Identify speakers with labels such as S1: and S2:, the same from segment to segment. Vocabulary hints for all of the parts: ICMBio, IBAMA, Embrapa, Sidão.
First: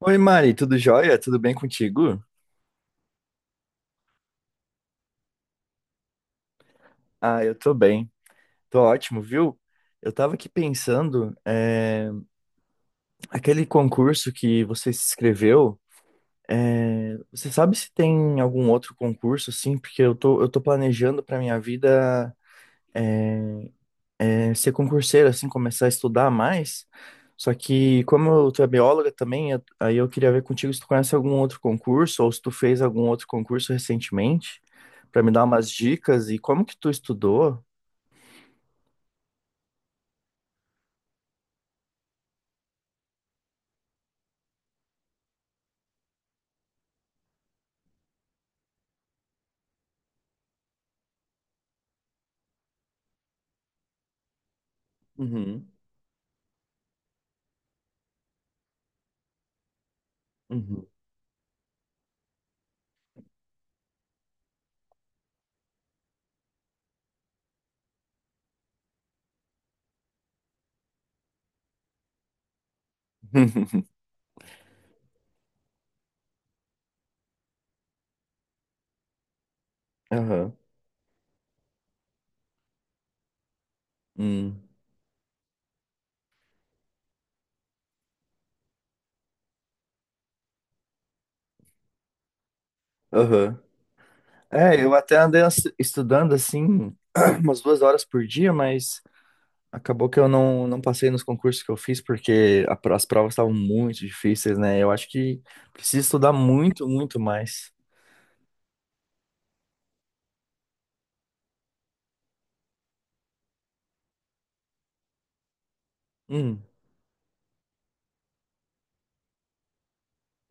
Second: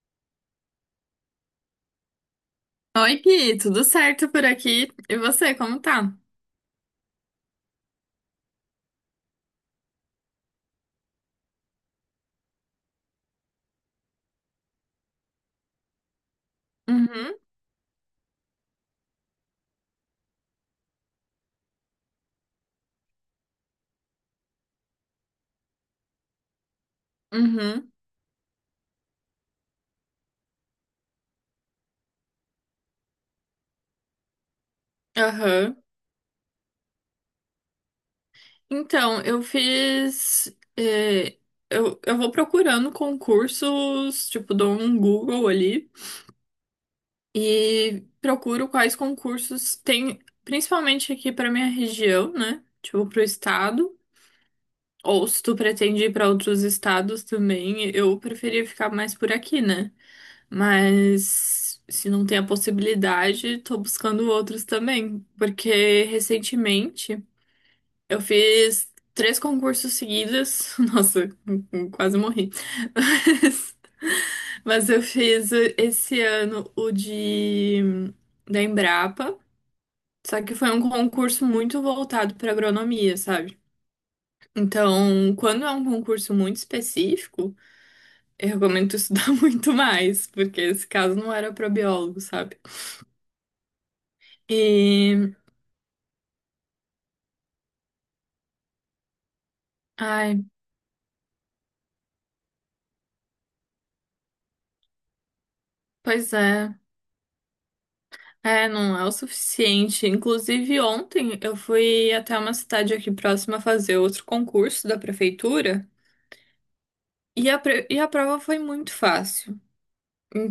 S1: Oi, Mari, tudo jóia? Tudo bem contigo?
S2: Oi, Gui, tudo certo por aqui? E você, como tá?
S1: Ah, eu tô bem. Tô ótimo, viu? Eu tava aqui pensando, aquele concurso que você se inscreveu,
S2: Uhum,
S1: você sabe se tem algum outro concurso, assim? Porque eu tô planejando pra minha vida, ser concurseiro, assim, começar a estudar mais. Só
S2: uhum,
S1: que, como eu, tu é bióloga também, aí eu queria ver contigo se tu conhece algum outro concurso ou se tu fez algum outro concurso recentemente, pra me dar umas
S2: aham.
S1: dicas e como que tu estudou.
S2: Então, eu fiz. eh, eu vou procurando concursos, tipo, dou um Google ali e procuro quais concursos tem, principalmente aqui pra minha região, né? Tipo, pro estado. Ou se tu pretende ir pra outros estados também, eu preferia ficar mais por aqui, né?
S1: Uhum.
S2: Mas se não tem a possibilidade, tô buscando outros também. Porque recentemente eu fiz três concursos seguidos. Nossa, quase morri. Mas, mas eu fiz esse ano o de da Embrapa. Só
S1: Aham.
S2: que foi um concurso muito voltado para agronomia, sabe?
S1: Hum.
S2: Então, quando é um concurso muito específico, eu recomendo tu estudar muito mais, porque esse caso não era para biólogo, sabe?
S1: Aham. É, eu até
S2: E,
S1: andei estudando assim umas 2 horas por dia, mas acabou que eu
S2: ai,
S1: não, não passei nos concursos que eu fiz porque as provas estavam muito difíceis, né? Eu acho que preciso
S2: pois
S1: estudar
S2: é.
S1: muito, muito mais.
S2: É, não é o suficiente. Inclusive, ontem eu fui até uma cidade aqui próxima fazer outro concurso da prefeitura
S1: Hum,
S2: e a prova foi muito fácil.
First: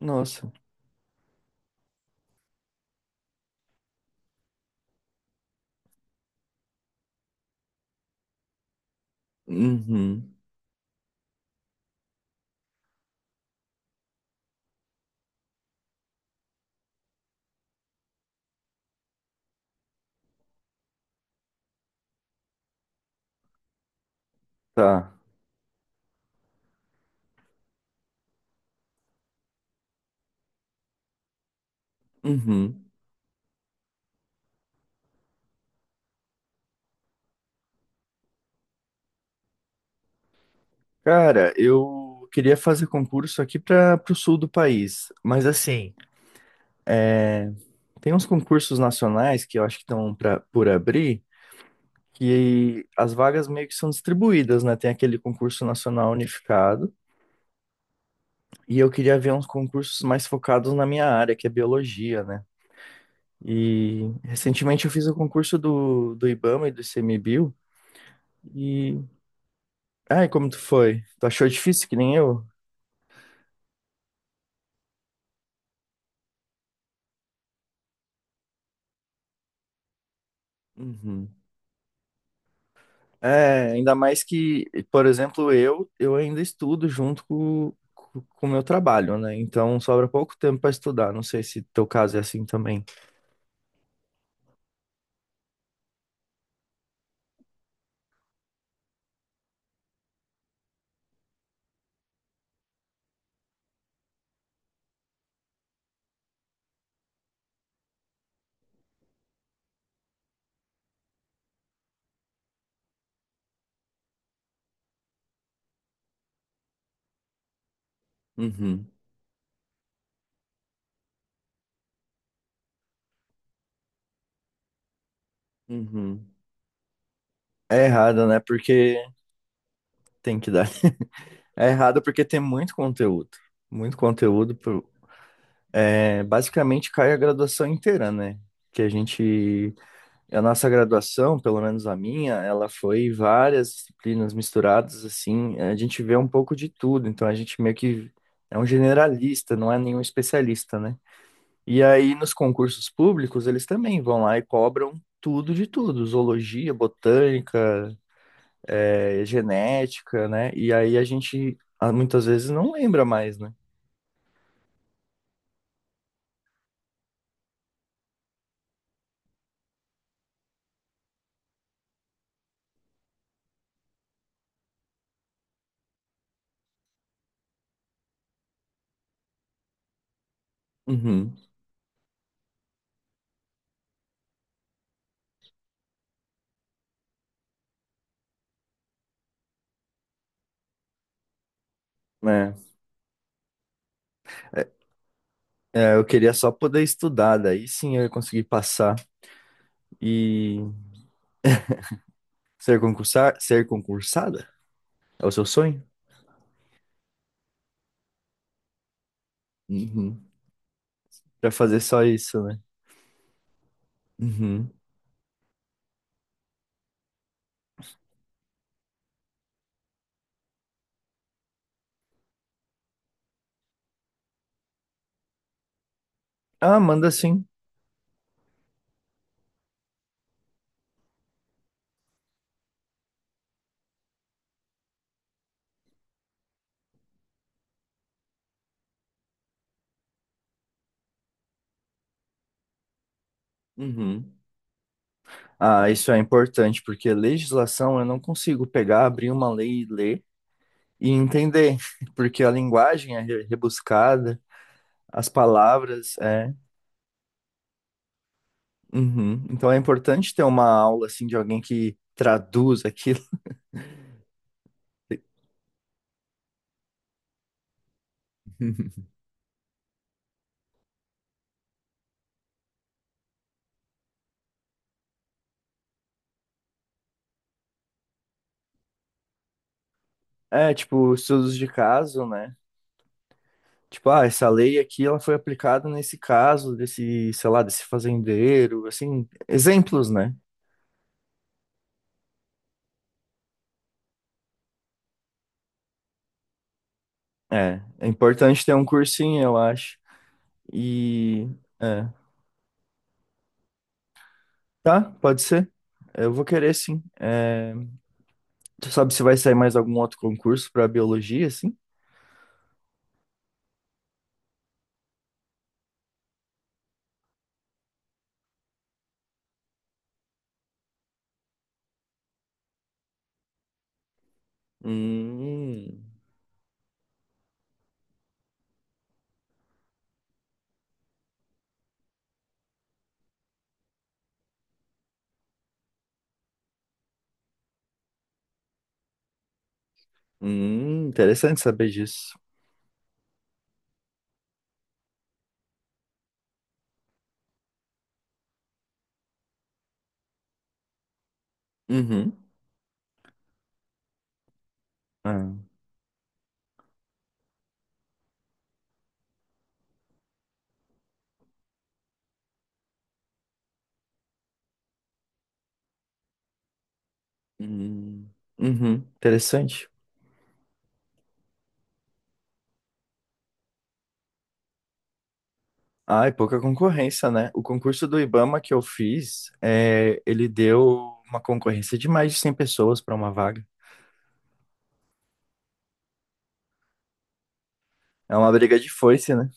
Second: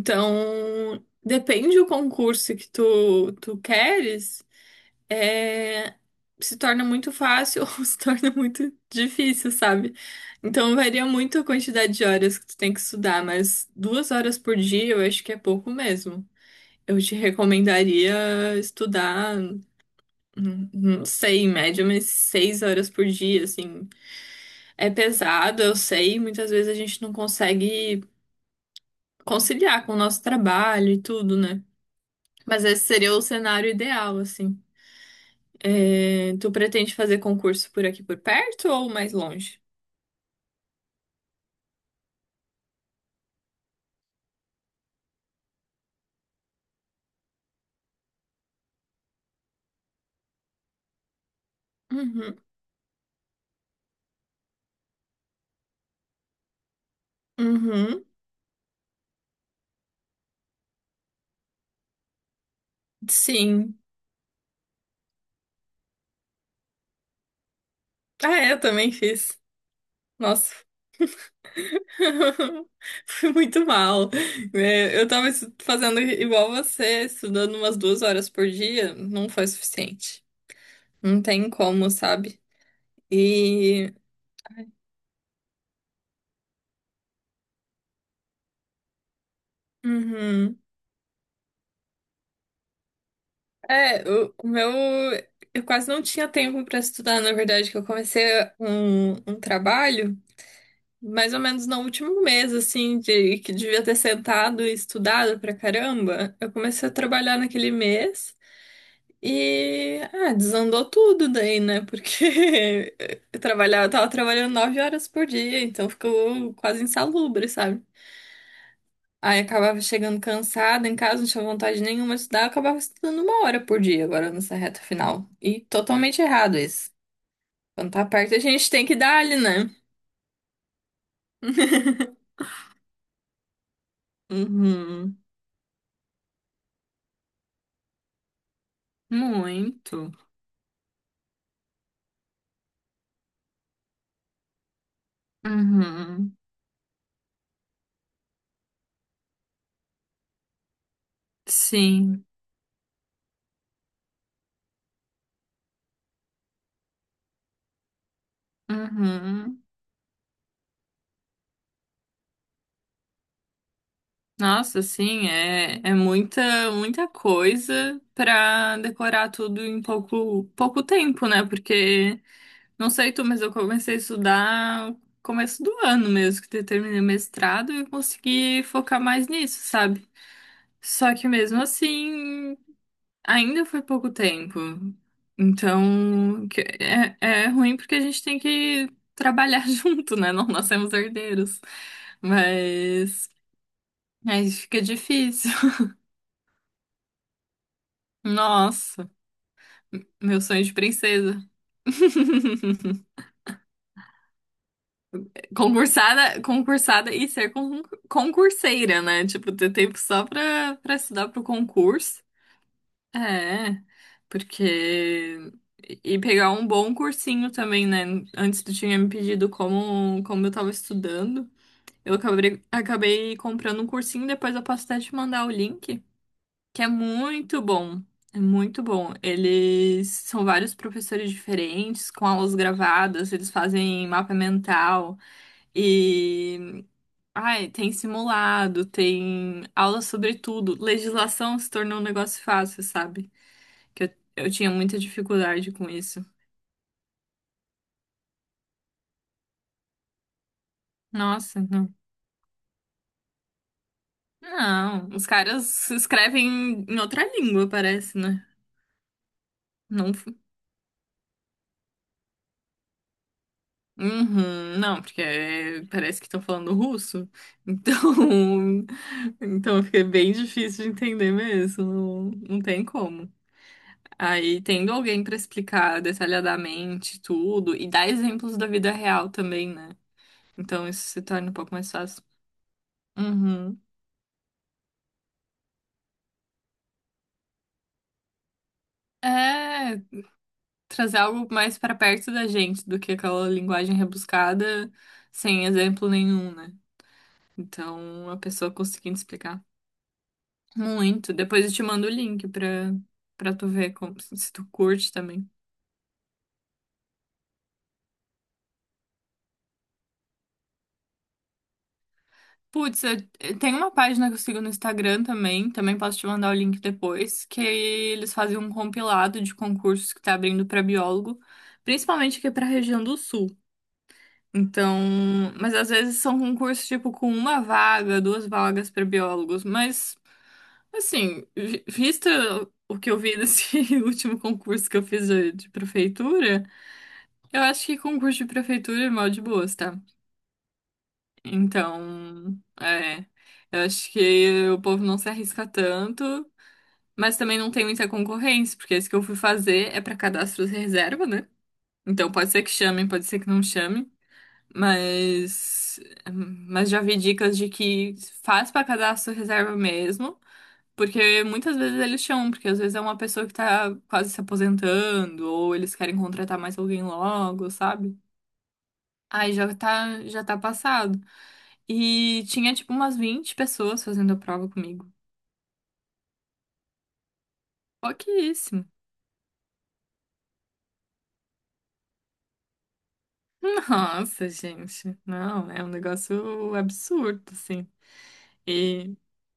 S1: nossa.
S2: depende do concurso que tu queres, é, se torna muito fácil ou se torna muito difícil, sabe?
S1: Uhum.
S2: Então, varia muito a quantidade de horas que tu tem que estudar, mas 2 horas por dia eu acho que é pouco mesmo. Eu te recomendaria estudar, não sei, em média, mas 6 horas por dia, assim. É
S1: Tá.
S2: pesado, eu sei, muitas vezes a gente não consegue conciliar com o nosso trabalho e tudo, né? Mas
S1: Uhum.
S2: esse seria o cenário ideal, assim. É, tu pretende fazer concurso por aqui por perto ou mais longe?
S1: Cara, eu queria fazer concurso aqui para o sul do país, mas assim, tem uns concursos nacionais que eu acho que estão por abrir.
S2: Uhum,
S1: Que as vagas meio que são distribuídas, né? Tem aquele concurso nacional unificado,
S2: uhum,
S1: e eu queria ver uns concursos mais focados na minha área, que é biologia, né?
S2: sim.
S1: E recentemente eu fiz o concurso do IBAMA e do ICMBio,
S2: Ah, é, eu também
S1: e...
S2: fiz.
S1: Ai, como
S2: Nossa,
S1: tu foi? Tu achou difícil que nem eu?
S2: fui muito mal. É, eu tava fazendo igual você, estudando umas 2 horas por dia, não foi suficiente. Não
S1: Uhum.
S2: tem como, sabe?
S1: É,
S2: E.
S1: ainda mais que, por exemplo, eu ainda estudo junto com o meu trabalho, né? Então sobra pouco tempo
S2: Uhum.
S1: para estudar. Não sei se teu caso é assim também.
S2: É, o meu. Eu quase não tinha tempo pra estudar, na verdade, que eu comecei um trabalho mais ou menos no último mês, assim, de que devia ter sentado e estudado pra caramba. Eu comecei a trabalhar naquele mês. E ah, desandou tudo daí, né? Porque eu tava trabalhando 9 horas por dia, então ficou quase insalubre, sabe?
S1: Uhum,
S2: Aí acabava chegando cansada em casa, não tinha vontade nenhuma de estudar, eu acabava estudando 1 hora por dia agora nessa reta final. E totalmente
S1: uhum.
S2: errado isso.
S1: É
S2: Quando tá
S1: errado,
S2: perto,
S1: né?
S2: a gente tem que
S1: Porque
S2: dar ali, né?
S1: tem que dar. É errado porque tem muito conteúdo. Muito conteúdo.
S2: Uhum.
S1: É, basicamente cai a graduação inteira, né? Que a gente.
S2: Muito.
S1: A nossa graduação, pelo menos a minha, ela foi várias disciplinas misturadas, assim. A gente vê um
S2: Uhum.
S1: pouco de tudo. Então a gente meio que é um generalista, não é nenhum especialista, né? E aí
S2: Sim.
S1: nos concursos públicos, eles também vão lá e cobram tudo de tudo: zoologia, botânica,
S2: Uhum.
S1: genética, né? E aí a gente, muitas vezes não lembra mais, né?
S2: Nossa, sim, é muita, muita coisa pra decorar tudo em pouco, pouco tempo, né? Porque, não sei tu, mas eu comecei a estudar no começo do ano mesmo, que eu terminei o mestrado e eu consegui focar mais nisso, sabe? Só que
S1: Uhum.
S2: mesmo assim, ainda foi pouco tempo. Então, é ruim porque a gente tem que trabalhar junto, né? Não nascemos herdeiros.
S1: É.
S2: Mas, aí fica difícil.
S1: É, eu queria só poder estudar, daí sim eu ia conseguir passar
S2: Nossa, meu
S1: e
S2: sonho de princesa.
S1: ser concursada? É o seu sonho?
S2: Concursada, concursada e ser concurseira, né? Tipo, ter tempo
S1: Uhum.
S2: só pra estudar pro
S1: Pra fazer só
S2: concurso.
S1: isso, né?
S2: É,
S1: Uhum.
S2: porque. E pegar um bom cursinho também, né? Antes tu tinha me pedido como eu tava estudando. Eu acabei comprando um cursinho, depois eu posso até te mandar o link.
S1: Ah,
S2: Que é
S1: manda sim.
S2: muito bom. É muito bom. Eles são vários professores diferentes, com aulas gravadas, eles fazem mapa mental e ai, tem simulado, tem aula sobre tudo. Legislação se tornou um negócio fácil, sabe? Que eu,
S1: Uhum.
S2: eu tinha muita dificuldade com
S1: Ah, isso é
S2: isso.
S1: importante, porque legislação eu não consigo pegar, abrir uma lei e ler e
S2: Nossa,
S1: entender,
S2: não.
S1: porque a linguagem é rebuscada,
S2: Não, os
S1: as
S2: caras
S1: palavras, é.
S2: escrevem em outra língua, parece, né?
S1: Uhum. Então é
S2: Não,
S1: importante ter uma aula assim de alguém que traduz aquilo.
S2: uhum, não, porque parece que estão falando russo, então, então fica bem difícil de entender mesmo, não, não tem como. Aí, tendo alguém para explicar detalhadamente tudo e dar exemplos da vida real também, né?
S1: É,
S2: Então, isso
S1: tipo,
S2: se torna um
S1: estudos de
S2: pouco mais fácil.
S1: caso, né?
S2: Uhum.
S1: Tipo, ah, essa lei aqui ela foi aplicada nesse caso desse, sei lá, desse fazendeiro, assim,
S2: É,
S1: exemplos, né?
S2: trazer algo mais para perto da gente do que aquela linguagem rebuscada sem exemplo nenhum, né?
S1: É, é
S2: Então, a
S1: importante
S2: pessoa
S1: ter um
S2: conseguindo
S1: cursinho, eu
S2: explicar.
S1: acho.
S2: Muito.
S1: E
S2: Depois eu te mando
S1: é,
S2: o link pra tu ver se tu
S1: tá,
S2: curte
S1: pode
S2: também.
S1: ser. Eu vou querer sim. É, tu sabe se vai sair mais algum outro concurso para biologia, assim?
S2: Putz, tem uma página que eu sigo no Instagram também posso te mandar o link depois, que eles fazem um compilado de concursos que tá abrindo pra biólogo, principalmente aqui pra região do Sul. Então, mas
S1: Hum,
S2: às vezes são concursos tipo com uma vaga, duas vagas pra biólogos, mas assim, visto o que eu vi desse último concurso que eu fiz de prefeitura. Eu acho que concurso de prefeitura é mal de boas, tá?
S1: interessante saber disso.
S2: Então, é. Eu acho que o povo não se arrisca tanto, mas também não tem muita concorrência, porque esse que eu fui fazer é pra cadastro de reserva, né? Então
S1: Uhum.
S2: pode ser que chamem, pode ser que não chamem,
S1: Ah,
S2: mas já vi dicas de que faz pra cadastro de reserva mesmo, porque muitas vezes eles chamam, porque às vezes é uma pessoa que tá quase se aposentando, ou eles querem contratar mais alguém logo, sabe?
S1: hum, uhum,
S2: Aí já
S1: interessante.
S2: tá, já tá passado. E tinha tipo umas 20 pessoas fazendo a prova comigo.
S1: Ah, e pouca concorrência, né? O concurso do IBAMA que eu
S2: Pouquíssimo.
S1: fiz, é, ele deu uma concorrência de mais de 100 pessoas para uma vaga.
S2: Nossa, gente. Não, é um negócio absurdo, assim.
S1: É uma briga de
S2: E
S1: foice, né?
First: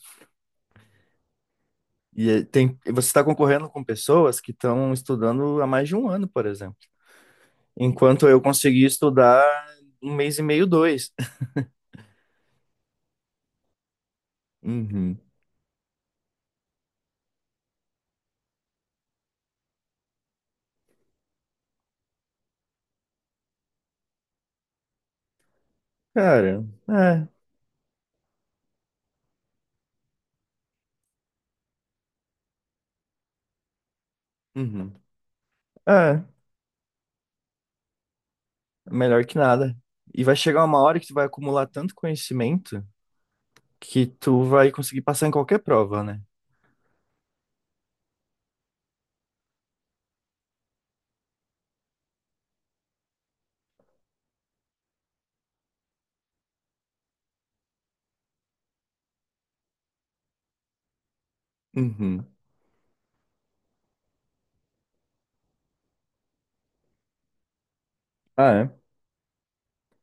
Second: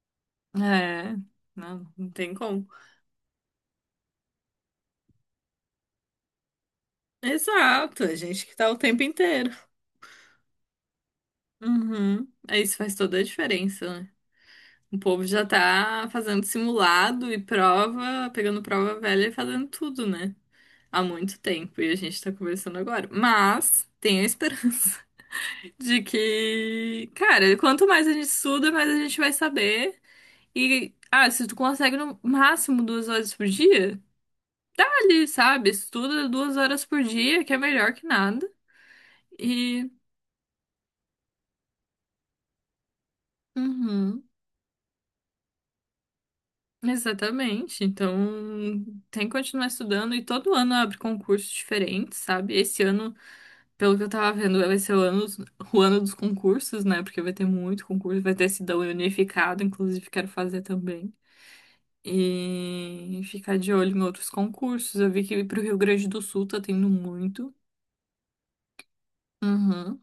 S2: é, não, não
S1: E
S2: tem
S1: é,
S2: como.
S1: tem, e você está concorrendo com pessoas que estão estudando há mais de um ano, por exemplo.
S2: Exato, a
S1: Enquanto eu
S2: gente que tá o
S1: consegui
S2: tempo
S1: estudar
S2: inteiro.
S1: um mês e meio, dois.
S2: Uhum. É, isso faz toda a diferença, né? O
S1: Uhum.
S2: povo já tá fazendo simulado e prova, pegando prova velha e fazendo tudo, né? Há muito tempo e a gente tá conversando agora. Mas tenho a esperança de
S1: Cara,
S2: que,
S1: é.
S2: cara, quanto mais a gente estuda, mais a gente vai saber. E, ah, se tu consegue no máximo 2 horas por dia, tá
S1: Uhum.
S2: ali, sabe?
S1: É,
S2: Estuda duas horas por dia, que é melhor que nada.
S1: melhor que nada.
S2: E.
S1: E vai chegar uma hora que tu vai acumular tanto conhecimento que
S2: Uhum.
S1: tu vai conseguir passar em qualquer prova, né?
S2: Exatamente. Então, tem que continuar estudando e todo ano abre concursos diferentes, sabe? Esse ano, pelo que eu tava vendo, vai ser o ano dos concursos, né? Porque vai ter muito concurso, vai ter Sidão unificado, inclusive quero fazer também.
S1: Uhum.
S2: E ficar de olho em outros concursos. Eu vi que pro Rio Grande do Sul tá tendo muito.
S1: Ah, é?
S2: Uhum.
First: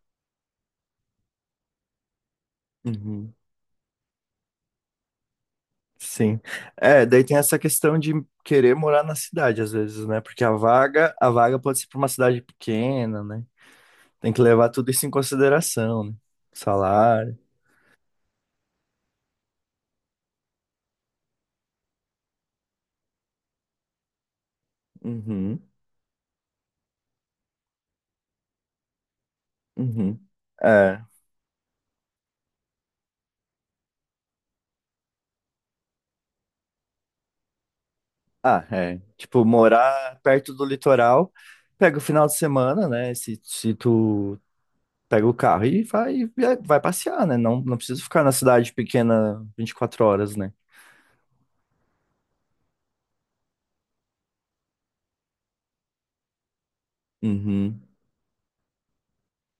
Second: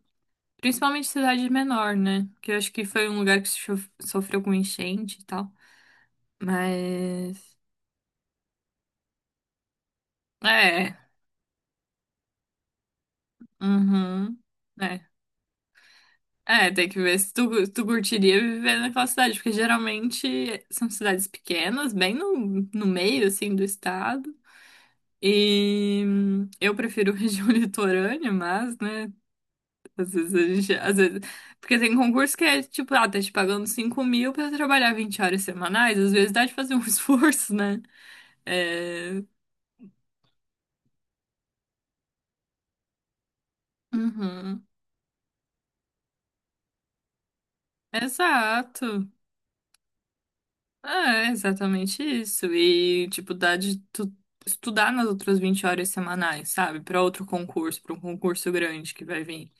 S2: Principalmente cidade menor, né? Que eu acho que foi um
S1: Uhum.
S2: lugar que sofreu com enchente e tal.
S1: Sim. É, daí tem
S2: Mas.
S1: essa questão de querer morar na cidade, às vezes, né? Porque a
S2: É.
S1: vaga, a vaga pode ser para uma cidade pequena, né? Tem
S2: Uhum.
S1: que levar tudo isso
S2: É.
S1: em consideração, né?
S2: É, tem que ver se
S1: Salário.
S2: tu curtiria viver naquela cidade, porque geralmente são cidades pequenas, bem no meio, assim, do estado.
S1: Uhum.
S2: E eu prefiro região litorânea, mas, né, às
S1: Uhum.
S2: vezes a gente, às
S1: É.
S2: vezes... Porque tem concurso que é, tipo, ah, tá te pagando 5.000 pra trabalhar 20 horas semanais, às vezes dá de fazer um esforço, né?
S1: Ah, é.
S2: É.
S1: Tipo, morar perto do litoral, pega o final de semana, né? Se tu
S2: Uhum.
S1: pega o carro e vai, vai passear, né? Não precisa ficar na cidade
S2: Exato.
S1: pequena 24 horas, né?
S2: É, exatamente isso. E, tipo, dá de tu estudar nas outras 20 horas semanais, sabe? Pra outro
S1: Uhum.
S2: concurso, pra um concurso grande que vai vir.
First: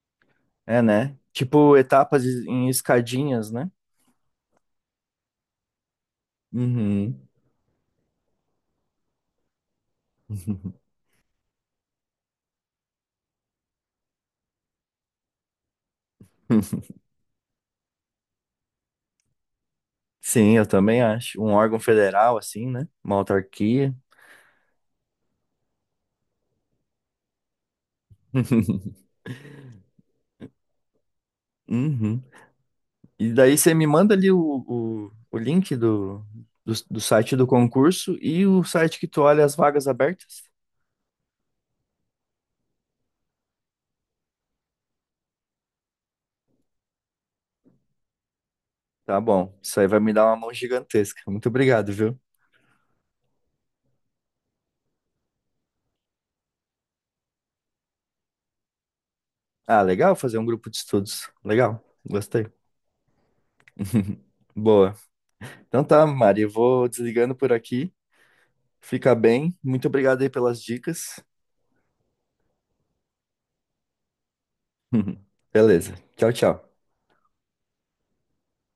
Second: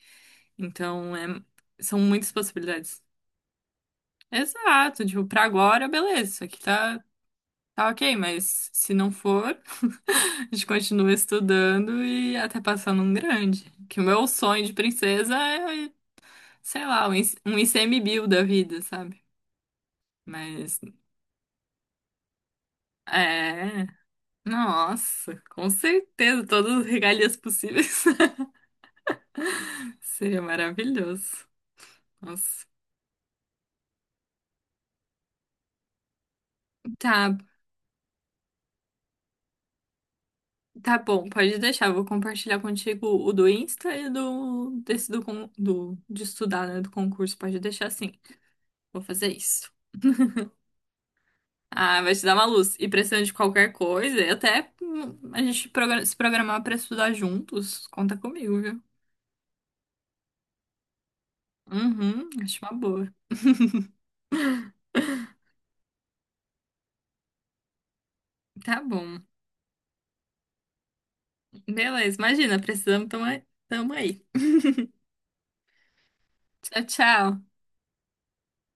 S1: É, né?
S2: Então, é,
S1: Tipo
S2: são
S1: etapas
S2: muitas
S1: em
S2: possibilidades.
S1: escadinhas, né?
S2: Exato, tipo, pra agora, beleza, isso aqui tá,
S1: Uhum.
S2: tá ok, mas se não for, a gente continua estudando e até passar num grande. Que o meu sonho de princesa é, sei lá, um IC um ICMBio da vida, sabe?
S1: Sim, eu
S2: Mas,
S1: também acho. Um órgão federal, assim, né? Uma
S2: é.
S1: autarquia.
S2: Nossa, com certeza, todas as regalias possíveis. Seria maravilhoso.
S1: Uhum.
S2: Nossa.
S1: E daí você me manda ali o link do site
S2: Tá,
S1: do concurso e o site que tu olha as vagas abertas?
S2: tá bom, pode deixar. Vou compartilhar contigo o do Insta e do desse do de estudar, né, do concurso. Pode deixar assim. Vou
S1: Tá
S2: fazer
S1: bom.
S2: isso.
S1: Isso aí vai me dar uma mão gigantesca. Muito obrigado,
S2: Ah, vai
S1: viu?
S2: te dar uma luz. E precisando de qualquer coisa, e até a gente se programar pra estudar juntos, conta comigo, viu?
S1: Ah, legal fazer um grupo de estudos. Legal.
S2: Uhum,
S1: Gostei.
S2: acho uma boa.
S1: Boa. Então tá, Mari, eu vou desligando por aqui.
S2: Tá
S1: Fica
S2: bom.
S1: bem. Muito obrigado aí pelas dicas.
S2: Beleza, imagina, precisamos, tamo aí.
S1: Beleza. Tchau, tchau.
S2: Tchau, tchau.